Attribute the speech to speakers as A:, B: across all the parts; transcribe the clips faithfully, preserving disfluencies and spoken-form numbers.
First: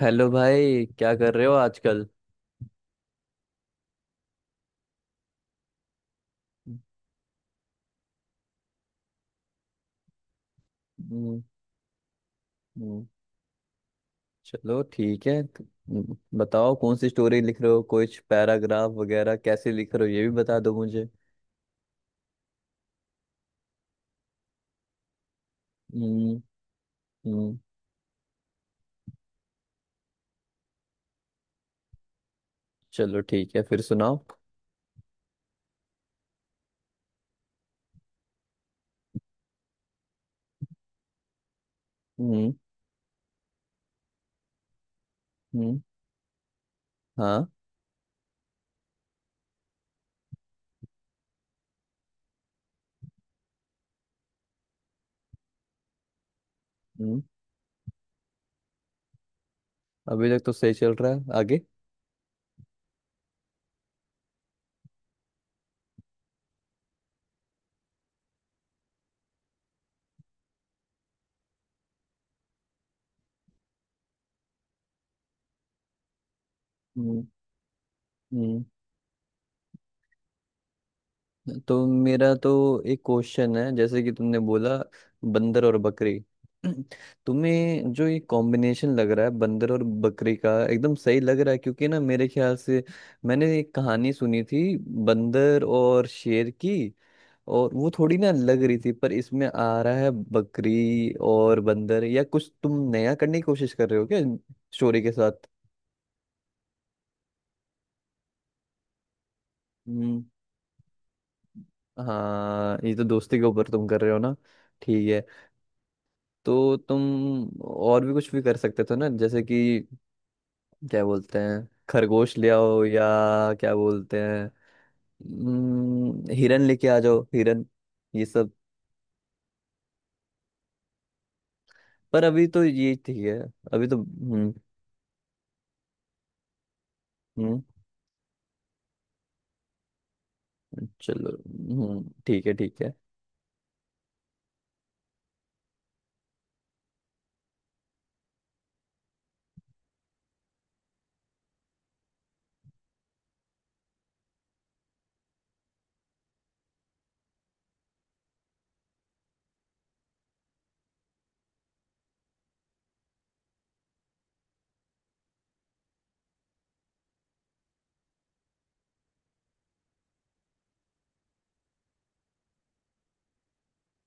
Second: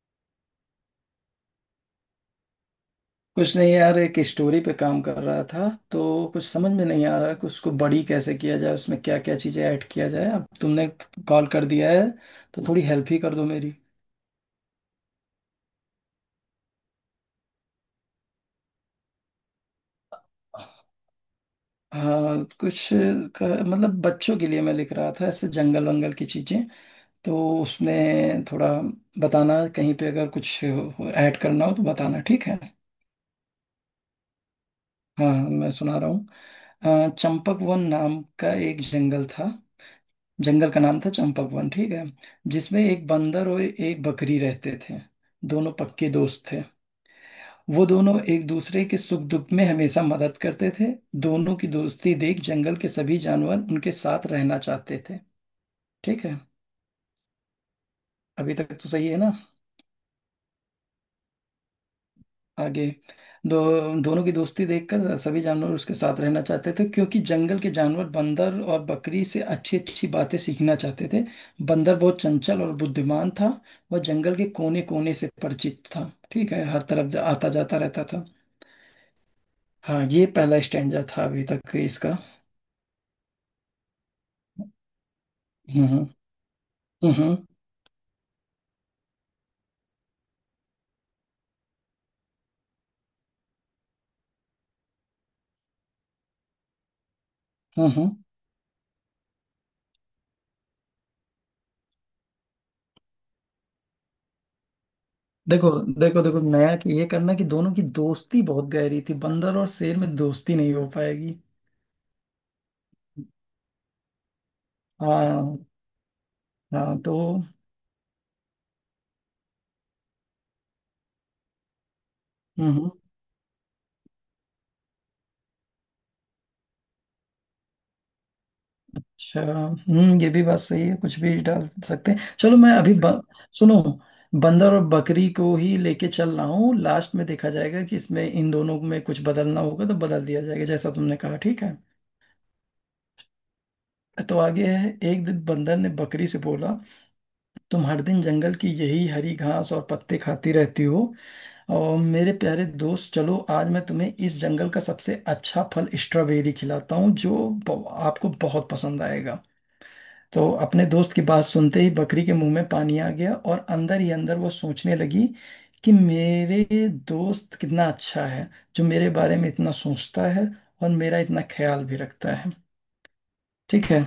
A: Hello भाई, क्या कर रहे हो आजकल?
B: कुछ नहीं यार, एक स्टोरी पे काम कर रहा था तो कुछ समझ में नहीं आ रहा कि उसको बड़ी कैसे किया जाए, उसमें क्या क्या चीज़ें ऐड किया जाए। अब तुमने
A: हम्म।
B: कॉल कर दिया है तो थोड़ी
A: हम्म।
B: हेल्प ही कर दो मेरी।
A: चलो ठीक है क- हम्म, बताओ कौन सी स्टोरी लिख रहे हो? कुछ पैराग्राफ वगैरह कैसे लिख रहे हो ये भी बता दो मुझे।
B: हाँ, कुछ का, मतलब बच्चों के लिए मैं लिख रहा था, ऐसे जंगल वंगल की
A: हम्म।
B: चीज़ें। तो
A: हम्म,
B: उसमें थोड़ा बताना, कहीं पे अगर कुछ ऐड करना हो तो बताना, ठीक है।
A: चलो ठीक है, फिर सुनाओ।
B: हाँ, मैं सुना रहा हूँ। अ, चंपक वन नाम का एक जंगल था। जंगल का नाम था चंपक वन, ठीक है।
A: हम्म।
B: जिसमें एक बंदर और एक बकरी रहते थे। दोनों
A: हम्म।
B: पक्के दोस्त थे।
A: हाँ।
B: वो दोनों एक दूसरे के सुख दुख में हमेशा मदद करते थे। दोनों की दोस्ती देख जंगल के सभी जानवर उनके साथ रहना चाहते थे, ठीक है।
A: हम्म।
B: अभी तक तो सही है ना?
A: अभी तक तो सही चल रहा है, आगे।
B: आगे। दो दोनों की दोस्ती देखकर सभी जानवर उसके साथ रहना चाहते थे क्योंकि जंगल के जानवर बंदर और बकरी से अच्छी अच्छी बातें सीखना चाहते थे। बंदर बहुत चंचल और बुद्धिमान था। वह जंगल के कोने कोने से परिचित था, ठीक है, हर तरफ जा-
A: हम्म।
B: आता जाता रहता था।
A: हम्म।
B: हाँ, ये पहला स्टैंजा था अभी तक
A: तो
B: इसका।
A: मेरा तो एक क्वेश्चन है, जैसे कि तुमने बोला, बंदर और
B: हम्म, हम्म,
A: बकरी।
B: हम्म, हम्म,
A: तुम्हें जो ये कॉम्बिनेशन लग रहा है बंदर और बकरी का एकदम सही लग रहा है, क्योंकि ना मेरे ख्याल से मैंने एक कहानी सुनी थी, बंदर और शेर की, और वो
B: हम्म। हम्म।
A: थोड़ी ना लग रही थी। पर इसमें आ रहा है बकरी और बंदर, या कुछ तुम नया करने की कोशिश कर रहे हो क्या स्टोरी के साथ?
B: देखो, देखो देखो, नया कि ये करना कि दोनों की दोस्ती बहुत गहरी थी, बंदर और शेर में
A: हम्म,
B: दोस्ती नहीं हो पाएगी।
A: हाँ, ये तो दोस्ती के ऊपर तुम कर रहे हो ना। ठीक है।
B: हाँ।
A: तो
B: हाँ
A: तुम
B: तो
A: और भी कुछ भी कर सकते थे ना, जैसे कि क्या बोलते हैं, खरगोश ले
B: हम्म
A: आओ,
B: हम्म।
A: या क्या बोलते हैं, हम्म, हिरन लेके आ जाओ, हिरन, ये सब।
B: अच्छा, हम्म, ये भी बात सही है, कुछ भी डाल सकते
A: पर
B: हैं।
A: अभी
B: चलो
A: तो
B: मैं अभी
A: ये ठीक
B: ब,
A: है,
B: सुनो,
A: अभी तो। हम्म
B: बंदर और बकरी को ही लेके चल रहा हूँ। लास्ट में देखा
A: हम्म।
B: जाएगा कि इसमें इन दोनों में कुछ बदलना होगा तो बदल दिया जाएगा, जैसा तुमने
A: चलो।
B: कहा, ठीक है।
A: हम्म, ठीक है, ठीक है।
B: तो आगे है, एक दिन बंदर ने बकरी से बोला, तुम हर दिन जंगल की यही हरी घास और पत्ते खाती रहती हो, और मेरे प्यारे दोस्त चलो आज मैं तुम्हें इस जंगल का सबसे अच्छा फल स्ट्रॉबेरी खिलाता हूँ जो ब- आपको बहुत पसंद आएगा। तो अपने दोस्त की बात सुनते ही बकरी के मुंह में पानी आ गया और अंदर ही अंदर वो सोचने लगी कि मेरे दोस्त कितना अच्छा है, जो मेरे बारे में इतना सोचता है और मेरा इतना ख्याल भी रखता है, ठीक है।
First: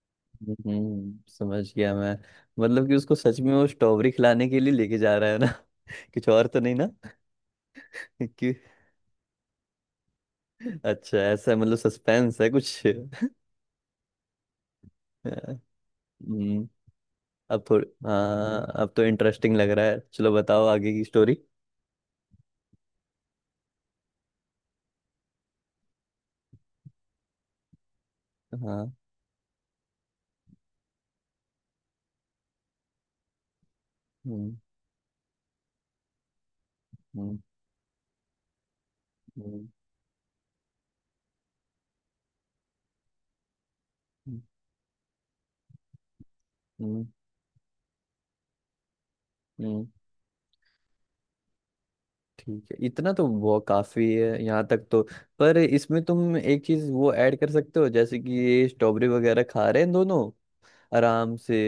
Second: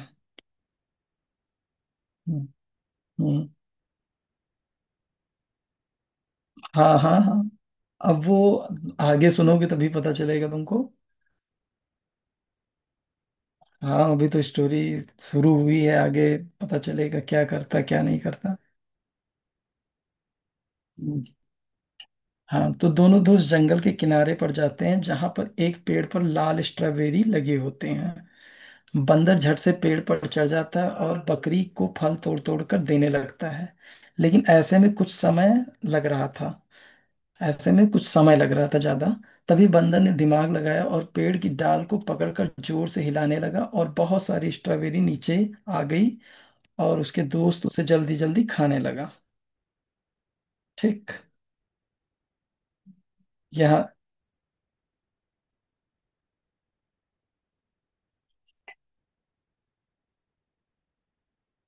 A: हम्म समझ गया मैं।
B: हम्म,
A: मतलब कि उसको सच
B: हम्म,
A: में वो स्ट्रॉबेरी खिलाने के लिए लेके जा रहा है ना? कुछ और तो नहीं ना?
B: हाँ हाँ हाँ। अब वो,
A: कि।
B: आगे सुनोगे तभी पता चलेगा तुमको।
A: अच्छा, ऐसा मतलब सस्पेंस है कुछ?
B: हाँ, अभी तो स्टोरी शुरू हुई है। आगे
A: हम्म
B: पता चलेगा क्या
A: अब
B: करता
A: थोड़ी,
B: क्या नहीं करता।
A: हाँ, अब तो इंटरेस्टिंग लग रहा है। चलो बताओ आगे की
B: हम्म।
A: स्टोरी।
B: हाँ, तो दोनों दोस्त जंगल के किनारे पर जाते हैं जहां पर एक पेड़ पर लाल स्ट्रॉबेरी लगे होते हैं।
A: हाँ।
B: बंदर झट से पेड़ पर चढ़ जाता है और बकरी को फल तोड़ तोड़ कर देने लगता है। लेकिन
A: हम्म।
B: ऐसे में कुछ समय लग रहा था।
A: हम्म।
B: ऐसे में कुछ समय लग रहा था ज्यादा।
A: हम्म।
B: तभी बंदर ने दिमाग लगाया और पेड़ की डाल को पकड़कर जोर से हिलाने लगा और बहुत सारी स्ट्रॉबेरी नीचे आ गई, और
A: हम्म।
B: उसके दोस्त उसे जल्दी जल्दी खाने लगा।
A: हम्म।
B: ठीक।
A: ठीक है, इतना तो वो
B: यहाँ।
A: काफी है, यहाँ तक तो। पर इसमें तुम एक चीज वो ऐड कर सकते हो, जैसे कि ये स्ट्रॉबेरी वगैरह खा रहे हैं दोनों आराम से,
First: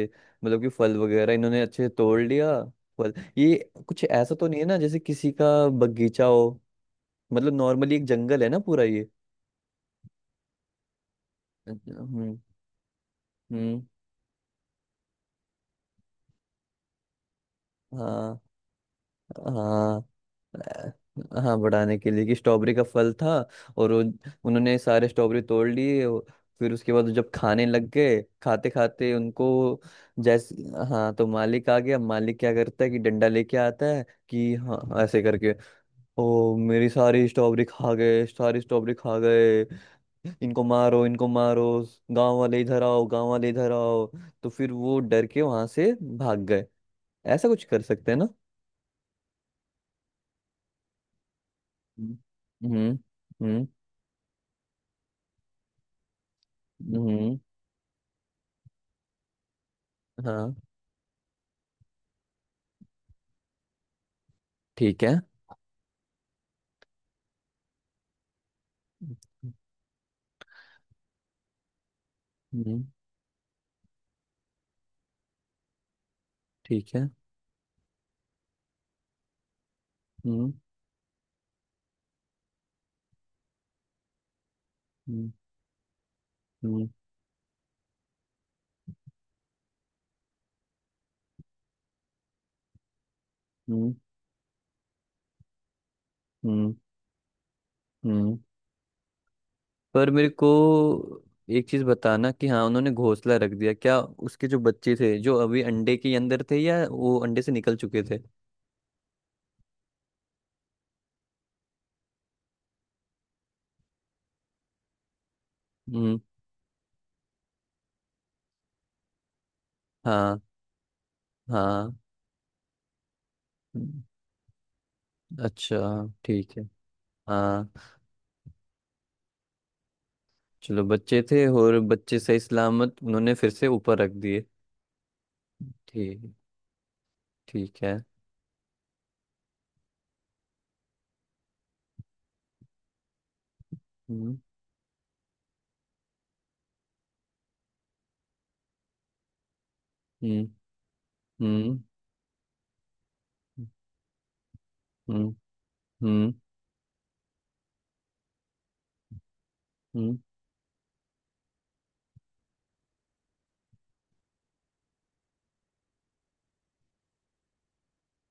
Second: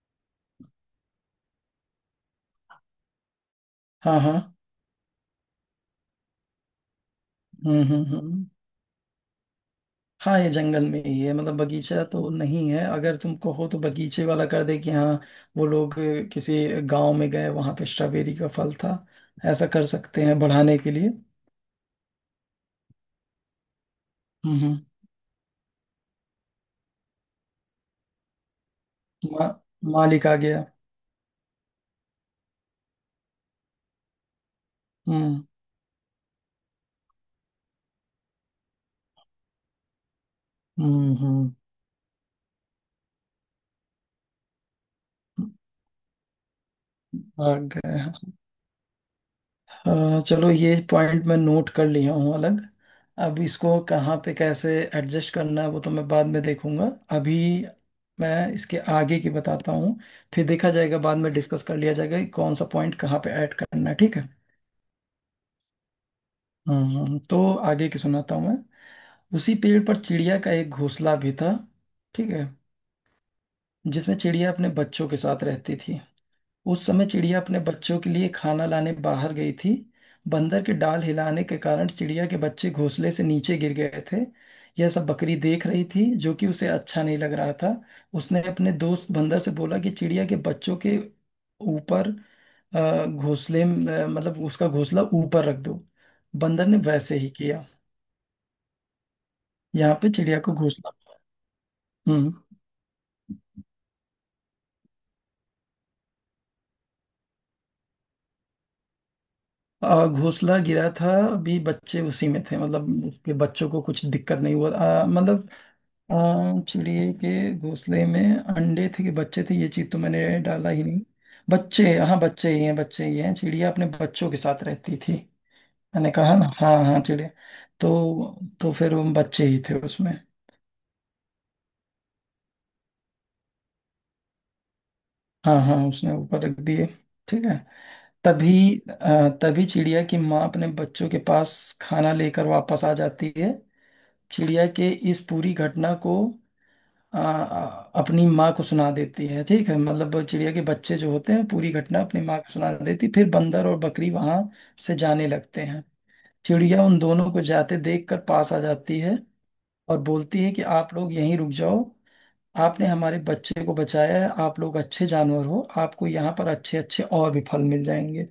A: मतलब कि फल वगैरह इन्होंने अच्छे से तोड़ लिया। फल ये कुछ
B: हाँ हाँ।
A: ऐसा तो नहीं है ना जैसे किसी का बगीचा हो? मतलब
B: हम्म,
A: नॉर्मली
B: हम्म,
A: एक जंगल
B: हम्म।
A: है ना पूरा ये।
B: हाँ, ये जंगल में ही है, मतलब
A: अच्छा,
B: बगीचा तो
A: हम्म।
B: नहीं है। अगर तुम कहो तो
A: हम्म।
B: बगीचे वाला कर दे कि हाँ, वो लोग अ, किसी गांव में गए, वहां पे स्ट्रॉबेरी
A: हाँ,
B: का फल था, ऐसा कर
A: हाँ।
B: सकते हैं बढ़ाने के लिए।
A: अ, हाँ, बढ़ाने के लिए कि स्ट्रॉबेरी का फल था। और वो
B: हम्म
A: उन्होंने
B: हम्म।
A: सारे स्ट्रॉबेरी तोड़ लिए वो- फिर उसके बाद जब खाने लग गए, खाते खाते उनको,
B: मा, मालिक आ
A: जैसे,
B: गया।
A: हाँ तो मालिक आ गया। मालिक क्या करता है कि डंडा लेके आता है कि हाँ हाँ, ऐसे
B: हम्म,
A: करके, ओ मेरी सारी स्ट्रॉबेरी खा गए, सारी स्ट्रॉबेरी खा गए, इनको मारो,
B: हम्म,
A: इनको
B: हम्म।
A: मारो, गांव वाले इधर आओ, गांव वाले इधर आओ। तो फिर वो डर के वहां से भाग गए। ऐसा कुछ
B: भाग
A: कर
B: गए,
A: सकते हैं ना?
B: हाँ। अ, चलो, ये पॉइंट मैं नोट कर लिया
A: हम्म।
B: हूँ अलग। अब
A: हम्म।
B: इसको कहाँ पे कैसे एडजस्ट करना है वो तो मैं बाद में देखूंगा। अभी
A: हम्म।
B: मैं इसके आगे की बताता हूँ, फिर
A: हाँ।
B: देखा जाएगा बाद में, डिस्कस कर लिया जाएगा कि कौन सा पॉइंट कहाँ पे ऐड करना है, ठीक है।
A: ठीक है।
B: हम्म, तो आगे की सुनाता हूँ मैं। उसी पेड़ पर चिड़िया का एक घोंसला भी था, ठीक है,
A: हम्म।
B: जिसमें चिड़िया अपने बच्चों के साथ रहती थी। उस
A: ठीक
B: समय
A: है।
B: चिड़िया अपने बच्चों के लिए खाना लाने बाहर गई थी।
A: हम्म।
B: बंदर के डाल हिलाने के कारण चिड़िया के बच्चे घोंसले से नीचे गिर गए थे। यह सब
A: हम्म।
B: बकरी देख रही थी, जो कि उसे
A: हम्म।
B: अच्छा नहीं लग रहा था। उसने अपने दोस्त बंदर से बोला कि चिड़िया के बच्चों के ऊपर, अ, घोंसले में-
A: हम्म।
B: अ, मतलब उसका घोंसला ऊपर रख दो। बंदर
A: हम्म।
B: ने वैसे ही किया।
A: हम्म।
B: यहाँ
A: पर
B: पे
A: मेरे
B: चिड़िया
A: को
B: को घोंसला।
A: एक चीज बताना
B: हम्म।
A: कि हाँ उन्होंने घोंसला रख दिया, क्या उसके जो बच्चे थे जो अभी अंडे के अंदर थे, या वो अंडे से निकल चुके थे?
B: अ, घोंसला गिरा था, अभी बच्चे उसी में थे, मतलब उसके बच्चों को कुछ दिक्कत नहीं हुआ। अ, मतलब
A: हम्म।
B: अ, चिड़िए के घोंसले में अंडे थे कि बच्चे थे, ये चीज तो मैंने
A: हाँ।
B: डाला ही नहीं।
A: हाँ।
B: बच्चे, हाँ, बच्चे ही हैं, बच्चे ही हैं, चिड़िया अपने
A: हम्म।
B: बच्चों के साथ रहती थी।
A: अच्छा।
B: मैंने कहा ना,
A: ठीक है।
B: हाँ हाँ, चिड़िया।
A: हाँ।
B: तो तो फिर वो बच्चे ही थे उसमें।
A: चलो, बच्चे थे और बच्चे सही सलामत उन्होंने फिर से ऊपर रख दिए।
B: हाँ हाँ, उसने
A: ठीक।
B: ऊपर रख दिए, ठीक है।
A: ठीक है।
B: तभी अ, तभी चिड़िया की माँ अपने बच्चों के पास खाना लेकर वापस आ जाती है।
A: हम्म।
B: चिड़िया के इस पूरी घटना को आ, आ, अपनी माँ को सुना देती है, ठीक है, मतलब
A: हम्म।
B: चिड़िया के बच्चे जो होते हैं पूरी
A: हम्म।
B: घटना अपनी माँ को सुना देती, फिर बंदर और बकरी वहां से
A: हम्म।
B: जाने लगते हैं।
A: हम्म।
B: चिड़िया उन दोनों को जाते देख कर पास आ जाती है और
A: हम्म।
B: बोलती है कि आप लोग यहीं रुक जाओ, आपने हमारे बच्चे को बचाया है, आप लोग अच्छे जानवर हो, आपको यहाँ पर अच्छे अच्छे और भी फल मिल जाएंगे।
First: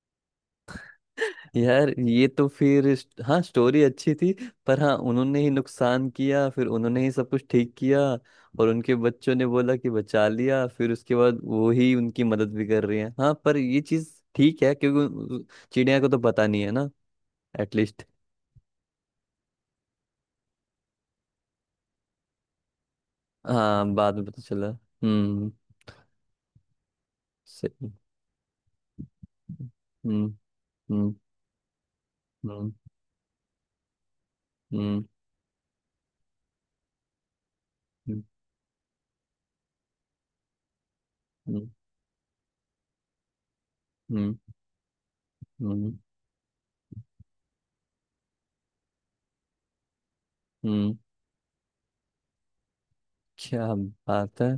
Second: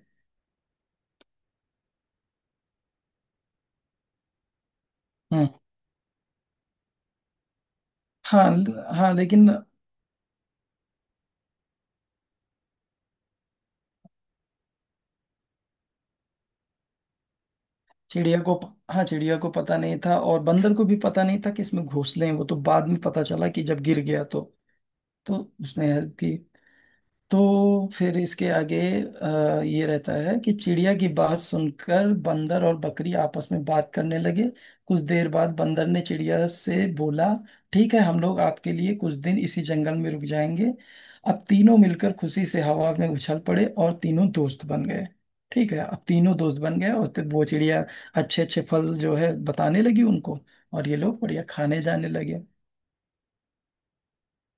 A: यार, ये तो फिर स्ट- हाँ, स्टोरी अच्छी थी। पर हाँ, उन्होंने
B: हम्म।
A: ही नुकसान किया, फिर उन्होंने ही सब कुछ ठीक किया।
B: हाँ,
A: और
B: ल-
A: उनके
B: हाँ
A: बच्चों ने
B: लेकिन
A: बोला कि बचा लिया, फिर उसके बाद वो ही उनकी मदद भी कर रही है। हाँ पर ये चीज ठीक है क्योंकि उन- चिड़िया को तो पता नहीं है ना, एटलीस्ट।
B: चिड़िया को, हाँ, चिड़िया को पता नहीं था, और बंदर को भी पता नहीं था कि इसमें घोंसले हैं, वो तो बाद में पता चला कि जब
A: हाँ,
B: गिर
A: बाद
B: गया।
A: में
B: तो
A: पता चला।
B: तो
A: हम्म।
B: उसने हेल्प की। तो
A: सही।
B: फिर इसके आगे अ, ये रहता
A: हम्म।
B: है कि चिड़िया की
A: हम्म।
B: बात सुनकर बंदर
A: हम्म।
B: और बकरी आपस में बात करने लगे। कुछ
A: हम्म।
B: देर बाद बंदर ने चिड़िया से बोला, ठीक है, हम लोग आपके लिए कुछ दिन इसी जंगल में रुक जाएंगे। अब
A: हम्म।
B: तीनों मिलकर खुशी से हवा में उछल पड़े और तीनों
A: हम्म।
B: दोस्त बन गए, ठीक है।
A: हम्म।
B: अब तीनों दोस्त बन गए, और तो वो चिड़िया अच्छे अच्छे फल जो है बताने लगी उनको, और
A: हम्म।
B: ये लोग बढ़िया खाने जाने लगे।
A: क्या बात है।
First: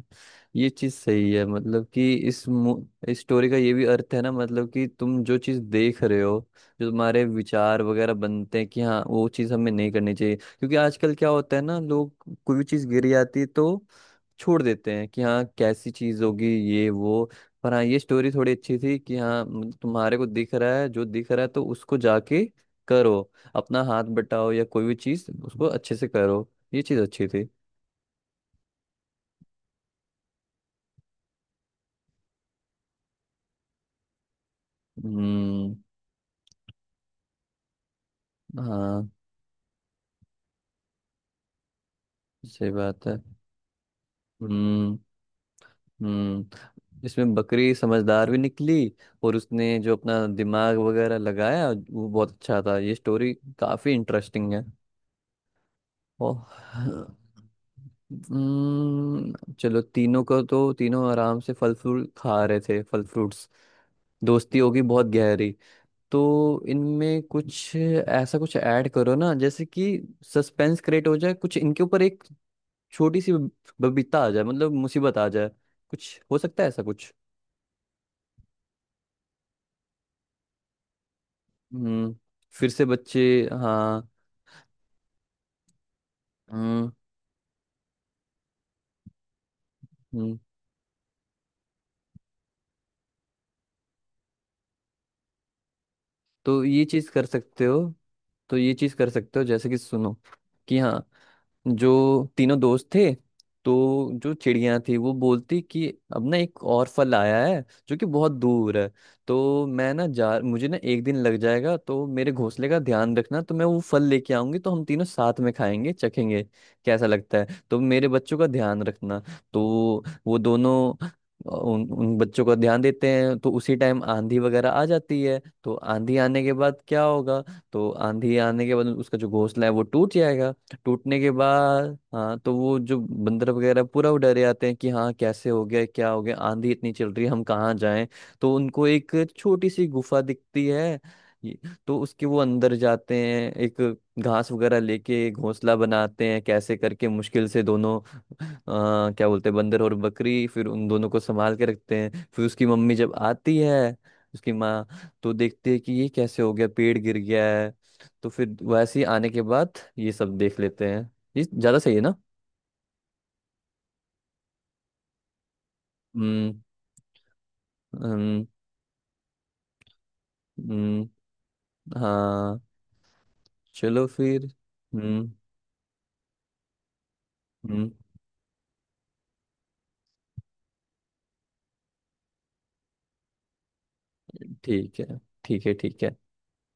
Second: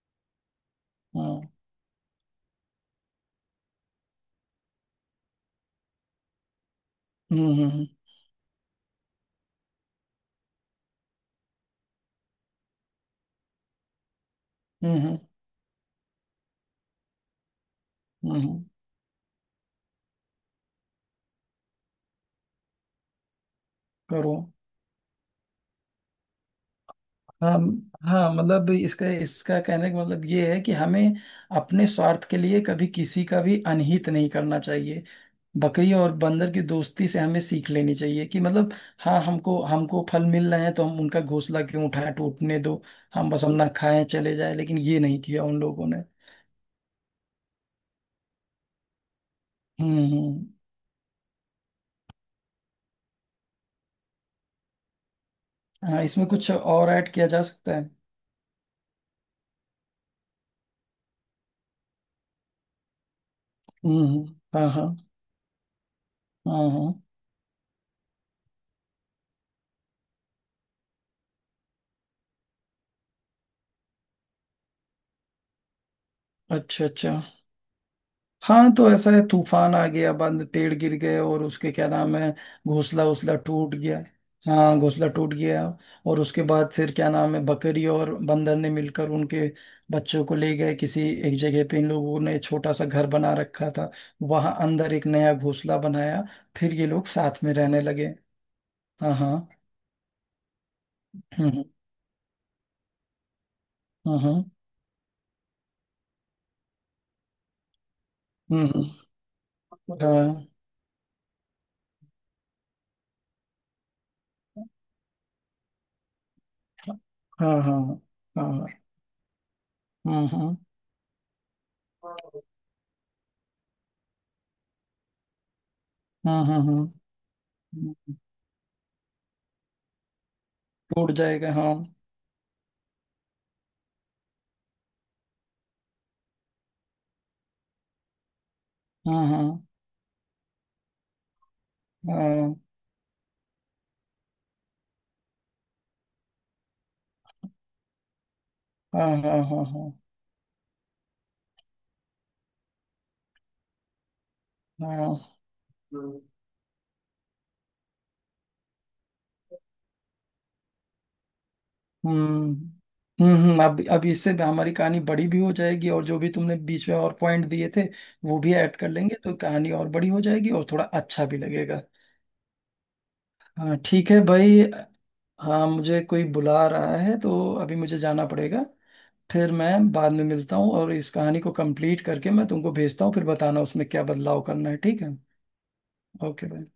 A: ये चीज सही
B: हाँ।
A: है, मतलब कि इस मु- इस स्टोरी का ये भी अर्थ है ना, मतलब कि तुम जो चीज देख रहे हो, जो तुम्हारे
B: हम्म,
A: विचार
B: हम्म,
A: वगैरह बनते हैं कि हाँ वो चीज हमें नहीं करनी चाहिए, क्योंकि आजकल क्या होता है ना, लोग कोई भी चीज गिरी आती है तो छोड़ देते
B: हम्म,
A: हैं
B: हम्म,
A: कि हाँ कैसी चीज होगी ये वो। पर हाँ, ये स्टोरी
B: हम्म, हम्म।
A: थोड़ी अच्छी थी कि हाँ, मतलब तुम्हारे को दिख रहा है जो दिख रहा है तो उसको जाके करो, अपना हाथ
B: करूँ।
A: बटाओ या कोई भी चीज उसको अच्छे से करो। ये चीज अच्छी थी।
B: हाँ हाँ, मतलब इसका इसका कहने का मतलब ये है कि हमें अपने स्वार्थ के लिए कभी किसी का भी अनहित नहीं करना चाहिए।
A: हम्म।
B: बकरी और बंदर की दोस्ती से हमें सीख लेनी चाहिए कि मतलब,
A: हाँ,
B: हाँ, हमको हमको फल मिल रहे हैं तो हम उनका घोंसला क्यों उठाएं, टूटने
A: सही
B: दो।
A: बात है।
B: हम बस अपना खाएं चले जाएं, लेकिन
A: हम्म।
B: ये नहीं किया उन लोगों ने।
A: हम्म इसमें बकरी समझदार भी निकली, और उसने जो
B: हम्म, हम्म,
A: अपना
B: हम्म।
A: दिमाग वगैरह लगाया वो बहुत अच्छा था। ये स्टोरी काफी इंटरेस्टिंग है।
B: हाँ, इसमें कुछ और
A: और
B: ऐड किया जा सकता है।
A: हम्म, चलो, तीनों को तो तीनों आराम से फल फ्रूट खा रहे थे, फल फ्रूट्स,
B: हम्म, हम्म,
A: दोस्ती
B: हाँ
A: होगी
B: हाँ
A: बहुत गहरी, तो
B: हाँ हाँ।
A: इनमें कुछ ऐसा कुछ ऐड करो ना, जैसे कि सस्पेंस क्रिएट हो जाए, कुछ इनके ऊपर एक छोटी सी बब- बबीता आ जाए, मतलब मुसीबत आ जाए, कुछ हो सकता है ऐसा
B: अच्छा
A: कुछ।
B: अच्छा। हाँ तो ऐसा है, तूफान आ गया, बंद पेड़ गिर गए, और उसके क्या
A: हम्म
B: नाम है,
A: फिर से
B: घोंसला
A: बच्चे।
B: उसला टूट गया।
A: हाँ।
B: हाँ, घोंसला टूट गया। और उसके बाद
A: हम्म।
B: फिर क्या नाम है, बकरी और बंदर ने मिलकर उनके बच्चों को
A: हम्म।
B: ले गए, किसी एक जगह पे इन लोगों ने छोटा सा घर बना रखा था, वहां अंदर एक नया घोंसला बनाया,
A: तो
B: फिर
A: ये
B: ये लोग
A: चीज कर
B: साथ में
A: सकते
B: रहने
A: हो।
B: लगे।
A: तो ये चीज कर
B: हाँ
A: सकते हो,
B: हाँ।
A: जैसे कि सुनो, कि हाँ,
B: हम्म,
A: जो तीनों दोस्त थे, तो जो
B: हम्म,
A: चिड़िया थी वो बोलती कि अब ना एक और फल आया है जो कि बहुत
B: हम्म,
A: दूर है,
B: हम्म,
A: तो मैं ना जा,
B: हाँ
A: मुझे ना एक दिन लग जाएगा, तो मेरे घोंसले का ध्यान रखना, तो मैं वो फल लेके आऊंगी, तो हम तीनों साथ में खाएंगे, चखेंगे कैसा लगता है,
B: हाँ हाँ
A: तो मेरे बच्चों का ध्यान
B: हाँ।
A: रखना। तो
B: हम्म,
A: वो
B: हम्म,
A: दोनों उन उन बच्चों का ध्यान देते हैं, तो उसी टाइम आंधी वगैरह आ जाती है, तो आंधी आने
B: हम्म,
A: के
B: हम्म,
A: बाद
B: हम्म,
A: क्या होगा। तो
B: हम्म।
A: आंधी आने के बाद उसका जो घोंसला है वो टूट जाएगा।
B: टूट
A: टूटने के
B: जाएगा, हाँ।
A: बाद हाँ, तो वो जो बंदर वगैरह पूरा वो डरे आते हैं कि हाँ, कैसे हो गया, क्या हो गया, आंधी इतनी चल रही है, हम कहाँ जाएं? तो उनको एक
B: हाँ हाँ
A: छोटी सी गुफा दिखती है ये- तो उसके वो
B: हाँ
A: अंदर जाते हैं, एक घास वगैरह लेके घोंसला बनाते हैं कैसे करके, मुश्किल से, दोनों
B: हाँ
A: आ, क्या
B: हाँ
A: बोलते हैं,
B: हाँ
A: बंदर
B: हाँ
A: और बकरी फिर उन दोनों को संभाल के रखते हैं। फिर उसकी मम्मी जब आती है, उसकी माँ, तो
B: हाँ।
A: देखते हैं कि ये कैसे हो गया, पेड़ गिर गया है। तो फिर वैसे ही आने के बाद ये सब देख लेते हैं। ये ज़्यादा सही है ना?
B: हम्म, हम्म, हम्म, अब अब इससे हमारी कहानी बड़ी भी हो जाएगी और जो भी तुमने
A: हम्म।
B: बीच में और पॉइंट दिए थे वो
A: हम्म।
B: भी ऐड कर लेंगे, तो कहानी और बड़ी हो जाएगी और थोड़ा
A: हम्म,
B: अच्छा भी लगेगा।
A: हाँ।
B: हाँ
A: चलो
B: ठीक है
A: फिर।
B: भाई।
A: हम्म।
B: हाँ, मुझे कोई बुला रहा है तो अभी
A: हम्म,
B: मुझे जाना पड़ेगा। फिर मैं बाद में मिलता हूँ, और इस कहानी को कंप्लीट करके मैं तुमको भेजता हूँ, फिर बताना उसमें क्या बदलाव करना है,
A: ठीक
B: ठीक है।
A: है, ठीक है, ठीक है।
B: ओके भाई।